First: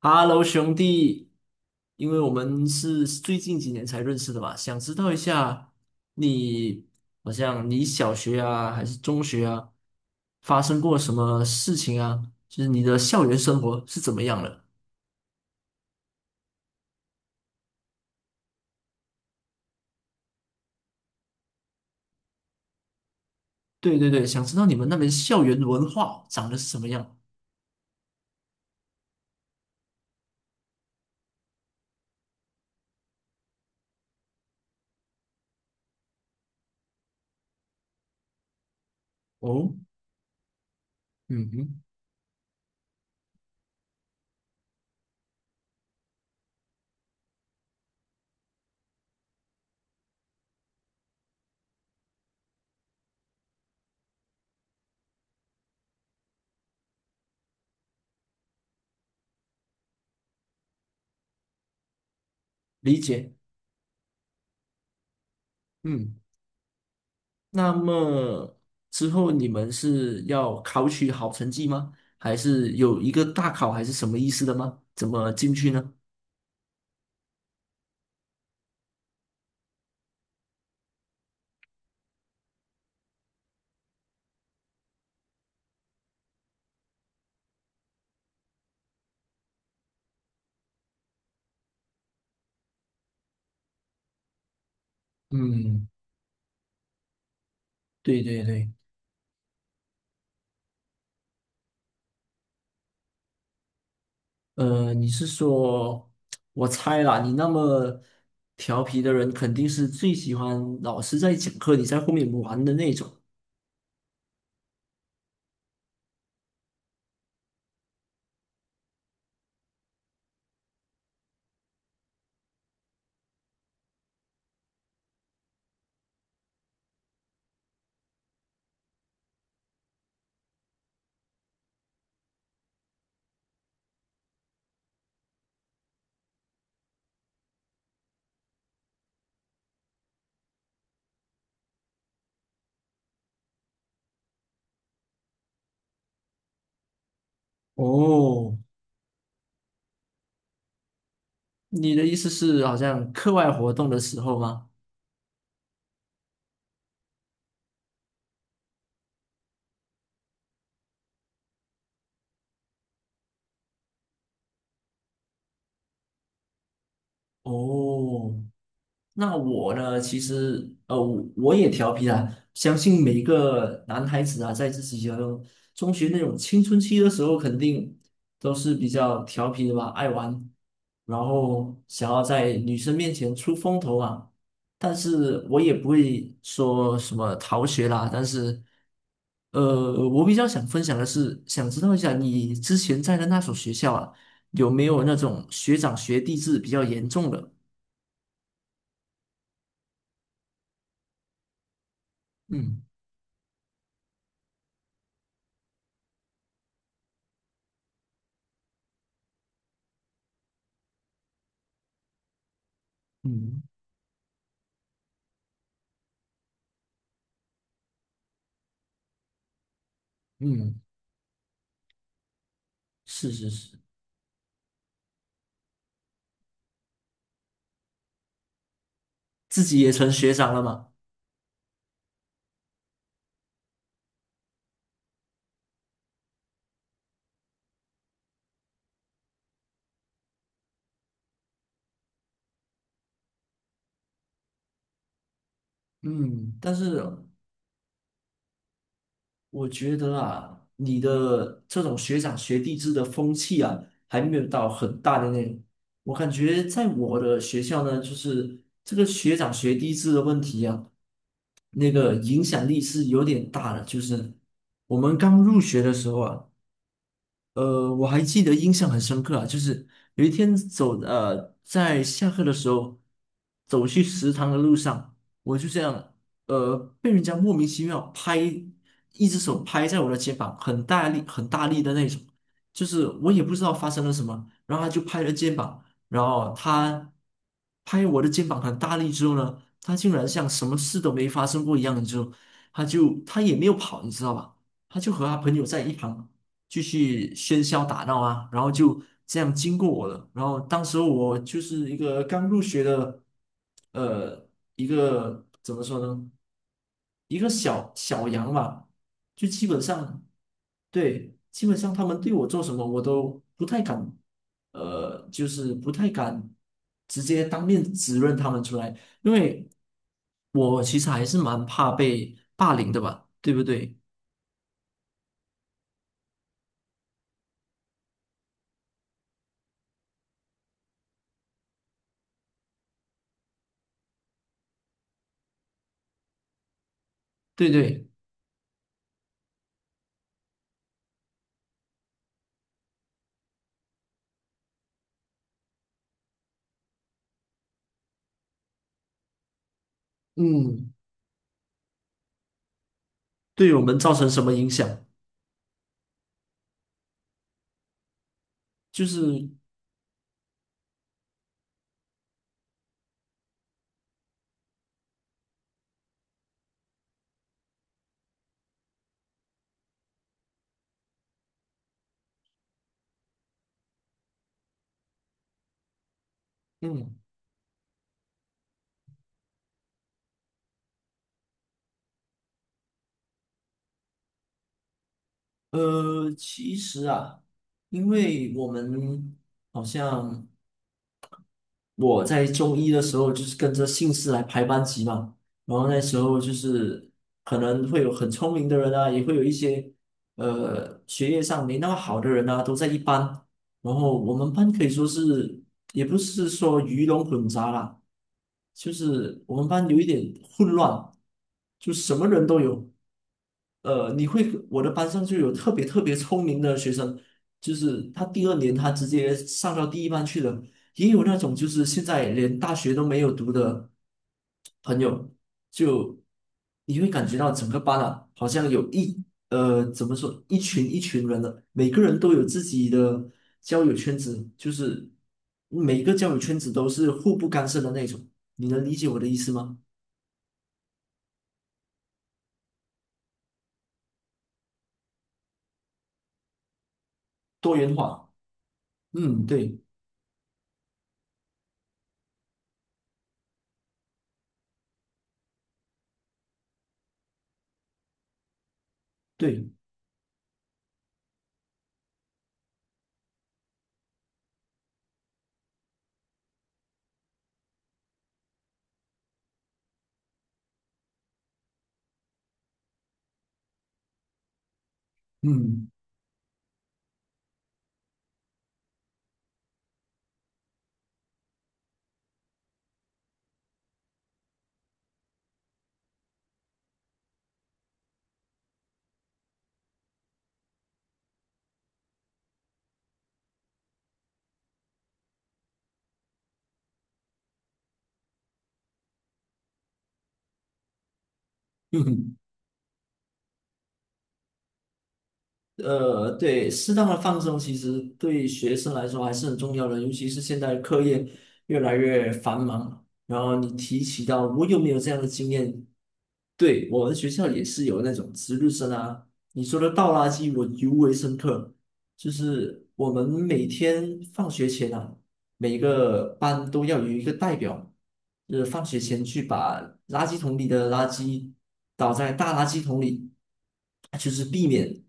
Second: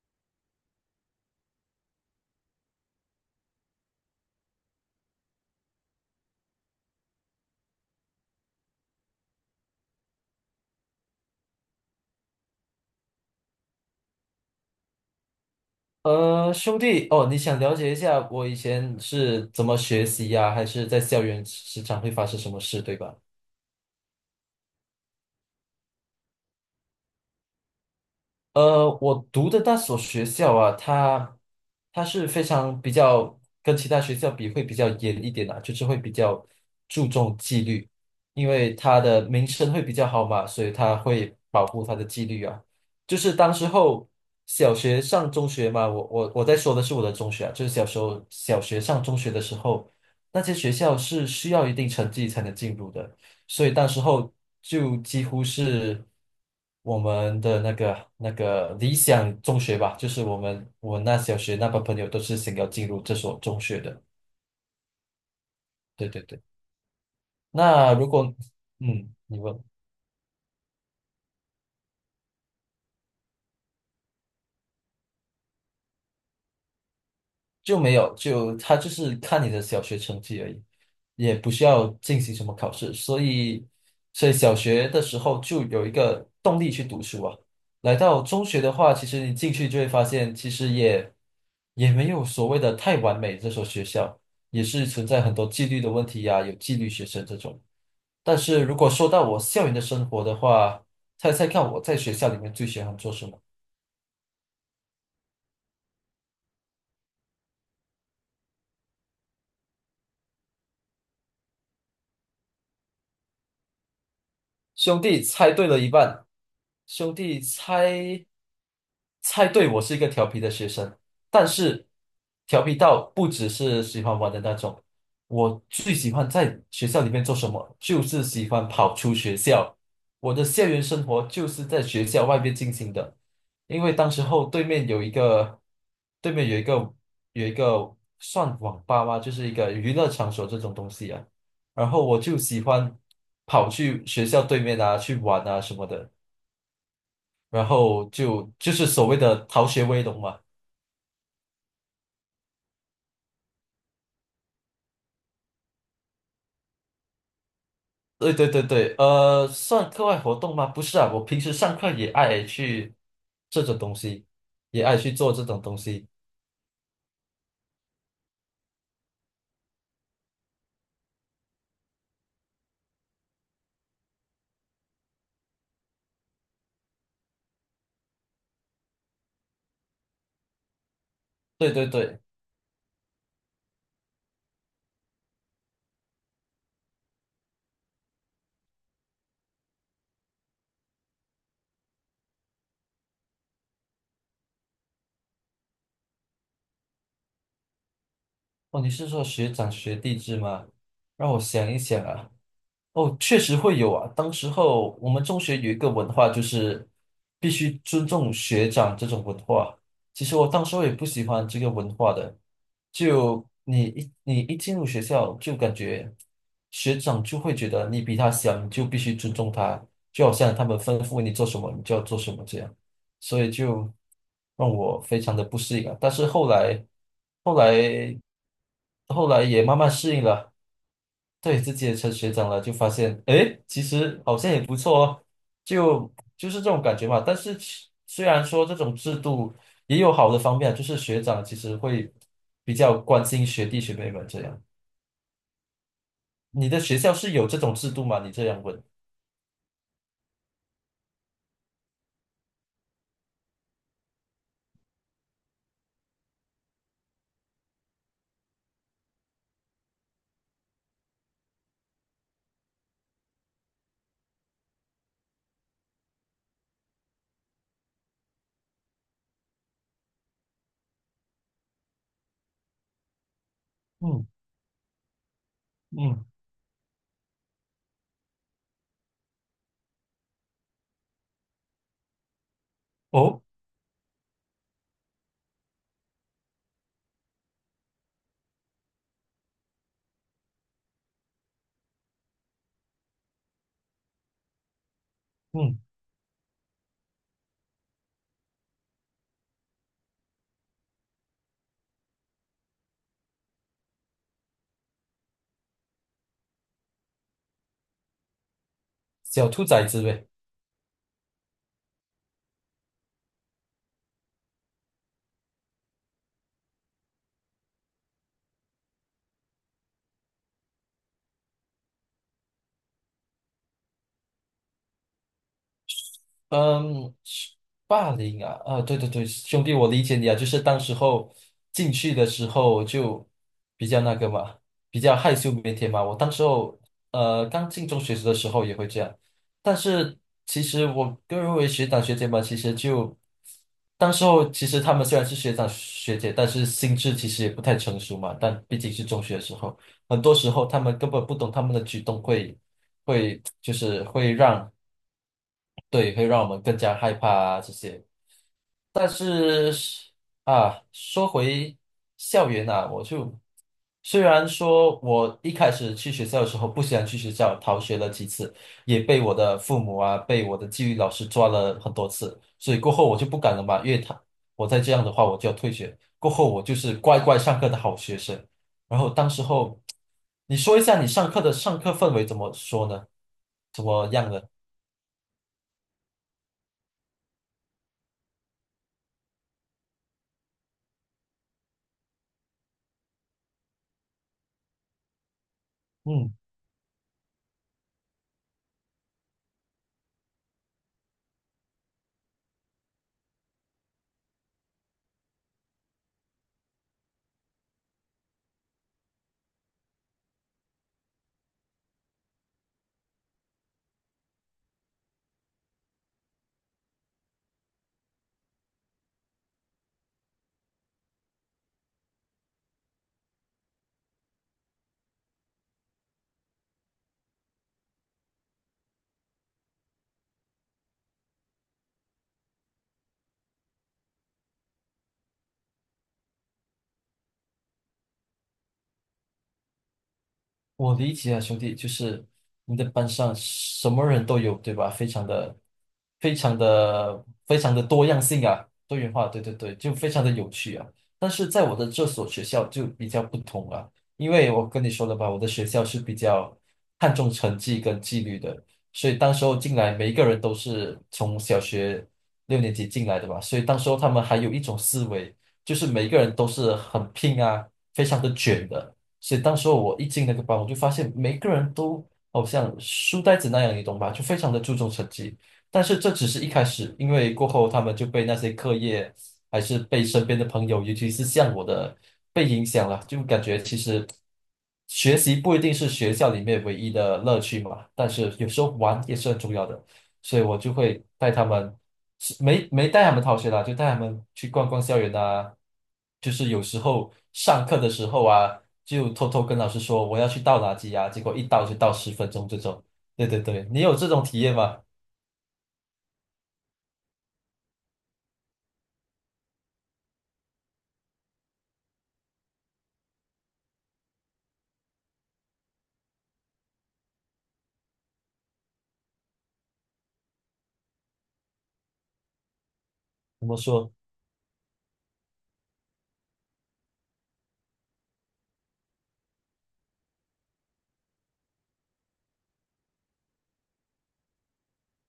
Hello，兄弟，因为我们是最近几年才认识的嘛，想知道一下你，好像你小学啊，还是中学啊，发生过什么事情啊？就是你的校园生活是怎么样的？兄弟，哦，你想了解一下我以前是怎么学习呀、还是在校园时常会发生什么事，对吧？对对对，想知道你们那边校园文化长得是什么样？我读的那所学校啊，它是非常比较跟其他学校比会比较严一点啊，就是会比较注重纪律，因为它的名声哦，会比较好嘛，所以它会嗯保哼，护它的纪律啊。就是当时候小学上中学嘛，我在说的是我的中学啊，就是小时候小学上中学的时候，那些学校是需要一定成绩才能进入的。所以当时候就几乎是我们的那个理想中学吧，就是我那小学那帮朋友都是想要进理入这解，所中学的。对嗯，对对，那那如果么之嗯，后你你问。们是要考取好成绩吗？还是有一个大考，还是什么意思的吗？怎么进去呢？就没有，就他就是看你的小学成绩而已，也不需要进行什么考试，所以小学的时候就有一个动力去读书啊。来到中学的话，其实你进去就会发现，其实也没有所谓的太完美，这所学校也是存在很多纪律嗯，的问题呀、有纪律学生这种。对但对是对，如果说到我校园的生活的话，猜猜看我在学校里面最喜欢做什么？你是说，我猜啦，你那么调皮的人，肯定是最喜欢老师在讲课，你在后面玩的那种。兄弟，猜对了一半。兄弟猜猜对，我是一个调皮的学生，但是调皮到不只是喜欢玩的那种，我最喜欢在学校里面做什么，就是喜欢跑出学校。我的校园生活就是在学校外面进行的，因为当时候对面有一个，对面有一个有一个算网吧吗？就是一个娱乐场所这种东西啊。然后我就喜欢跑去学校对面啊，去玩啊什么的。然后就哦，就是所谓的逃学威龙嘛。你的意思是好像课外活动的时候吗？对对对对，算课外活动吗？不是啊，我平时上课也爱去这种东西，也爱去做这种东西。哦，那我呢，其实我也调皮啦。相信每一个男孩子啊，在自己的中学那种青春期的时候，肯定都是比较调皮的吧，爱玩，然对后对想对，要在女生面前出风头啊。但是我也不会说什么逃学啦，但是我比较想分享的是，想知道一下你之前在的那所学校啊，有没有那种学长学弟制比较严重的？哦，你是说学长学弟制吗？让我想一想啊。嗯哦，确实会有啊。当时候我们中学有一个文化，就是必须尊重学长这种文化。其实我当时候也不喜欢这个文化的，就嗯你一进入学校，就感觉学长就会觉得你比他小，你就必须尊重他，就好像他们嗯，吩咐你做什么，你就要做什么这样。是所是以是，就让我非常的不适应啊。但是后来，后来，后来也自慢己也慢成适应学长了。了嘛。对自己也成学长了，就发现，诶，其实好像也不错哦，就是这种感觉嘛。但是虽然说这种制度也有好的方面啊就是学长其实会比较关心学弟学妹们这样。嗯，你但的学是校是有这种制度吗？你这样问，我觉得啊，你的这种学长学弟制的风气啊，还没有到很大的那种。我感觉在我的学校呢，就是这个学长学弟制的问题啊，那个影响力是有点大的。就是我们刚入学的时候啊，我还记得印象很深刻啊，就是有一天在下课的时候走去嗯食堂的路上，我就这样嗯，被人家莫名其妙拍，一只手拍在我的肩膀，很大力很大力的那种，就是我哦，也不知道发生了什么，然后他就拍了肩膀，然后他拍我的肩膀很大力之后呢，他竟然像什么事都没发生过一样，之后他也没有跑，你知道吧？他就和他朋友嗯，在一旁。继续喧嚣打闹啊，然后就这样经过我了。然后当时候我就是一个刚入学的，呃，一个怎么说呢，一个小小羊吧，就小兔基本崽子上，呗。对，基本上他们对我做什么，我都不太敢，就是不太敢直接当面指认他们出来，因为我其实还是蛮怕被霸凌的吧，对不对？嗯，霸凌啊，啊，对对对，兄弟，我理解你啊，就是当时候进去的时候就比较那个嘛，比较害羞腼腆嘛。我当时候刚对进中对，学的时候也会这样，但是其实我个人认为学长学姐嘛，其实就当时候其实他们虽然是学长学姐，但是心智其实也不太成熟嘛。但毕竟是中学的时候，很多时候他嗯。们根本不懂他们的举动会就对我们是造成会什么影让。响？对，会让我们更加害怕啊这些。就但是是啊，说回校园啊，我就虽然说我一开始去学校的时候不喜欢去学校，逃学了几次，也被我的父母啊，被我的纪律老师抓了很多次，所以过后我就不敢了嘛，因为他我再这样的话我就要退学。过后我就是嗯，乖乖上课的好学生。然后当时候，你说一下你上课的氛围怎么说呢？怎么样呢？其实啊，因为我们好像我在中医的时候就是跟着姓氏来排班级嘛，然后那时嗯候就是可能会有很聪明的人啊，也会有一些学业上没那么好的人啊，都在一班。然后我们班可以说是也不是说鱼龙混杂啦，就是我们班有一点混乱，就什么人都有。呃，你会，我的班上就有特别特别聪明的学生，就是他第二年他直接上到第一班去了，也有那种就是现在连大学都没有读的朋友，就你会感觉到整个班啊，好像怎么说一群一群人的，每个人都有自己的交友圈子，就是每个交友圈子都是互不干涉的那种，你能理解我的意思吗？我理解啊，兄弟，就是你的班上什么人都有，对吧？非常多的元多样化，性啊，多元化，对嗯，对对，对就非常的有趣啊。但是在我的这所学校就比较不同啊，因为我跟你说了吧，我的学校是比较看重成绩跟纪律的，所以当时候对，进来，每一个人都是从小学六年级进来的吧，所以当时候他们还有一种思维，就是每一个人都是很拼啊，非常的卷的。所以当时候我一进那个班，我就发现每个人都好像书呆子那样，你懂吧？就非常的注重成绩。但嗯。是这只是一开始，因为过后他们就被那些课业，还是被身边的朋友，尤其是像我的，被影响了，就感觉其实学习不一定是学校里面唯一的乐趣嘛，但是有时候玩也是很重要的。所以我就会带他们，是没带他们逃学啦，就带他们去逛逛校园啊。就是有时候上课的时候啊，就偷偷跟老师说我要去倒垃圾啊，结果一倒就倒十分嗯钟这种。对对对，你有这种体验吗？呃，对，适当的放松其实对学生来说还是很重要的，尤其是现在课业越来越繁忙。然后你提起到我有没有这样的经验？对，我们学校也是有那种值日生啊，你说的倒垃圾我尤为深刻，就是我们怎么每说？天放学前啊，每个班都要有一个代表，就是放学前去把垃圾桶里的垃圾倒在大垃圾桶里，就是避免。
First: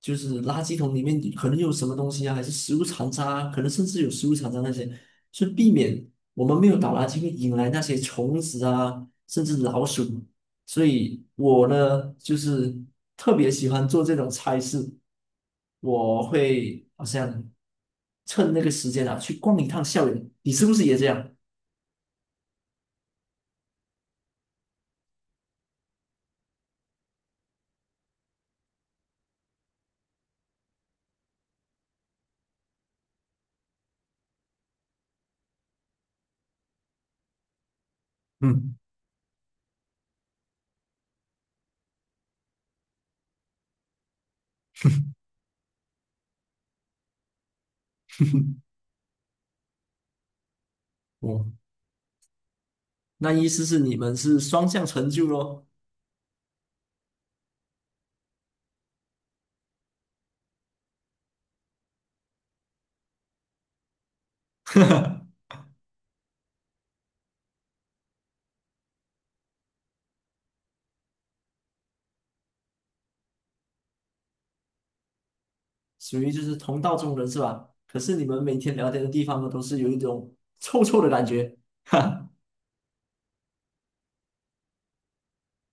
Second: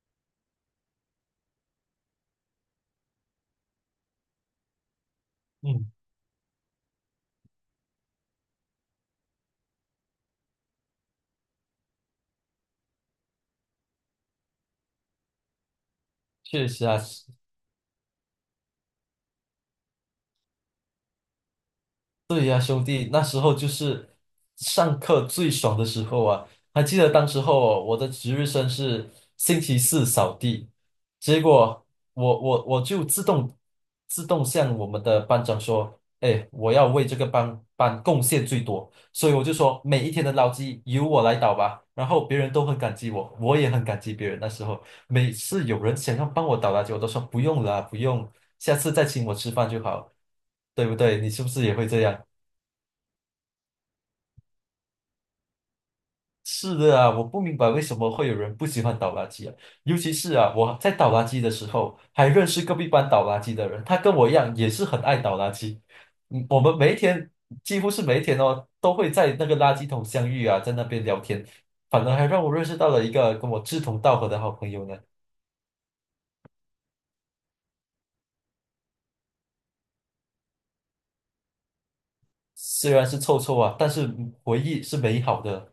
就是垃圾桶里面可能有什么东西啊，还是食物残渣啊，可能甚至有食物残渣那些，是避嗯，免我们没有倒垃圾会引来那些虫子啊，甚至老鼠。所以我呢，就是特别喜欢做这种差事，我确会实啊，好像趁那个时间啊，去逛一趟校园。你是不是也这样？对呀，兄弟，那时候就是上课最爽的时候啊！还记得当时候哦我的值日生是星期四扫地，结果我就自动向我们的班长说："哎，我要为这个班贡献最嗯，多。"所以我就说每一天的垃圾由我来倒吧。然后别人都很感激我，我也很感激别人。那时候每次有人想要帮我倒垃圾，我都说不用了，不用，下次再请我吃饭就好，对不对？你是哦，不是也会这样？那意思是你们是双向成就咯。是的啊，我不明白为什么会有人不喜欢倒垃圾啊，尤其是啊，我在倒垃圾的时候，还认识隔壁班倒垃圾的人，他跟我一样也是很爱倒垃圾。嗯，我们每一天几乎是每一天哦，都会在那个垃圾桶相遇啊，在那边聊天，反而还让我认识到了一个跟我志同道合的好朋友呢。属于就是同道中人是吧？可是你们每天聊天的地方呢，都是有一种臭臭的感觉，哈虽然是臭臭啊，但是回忆是美好的。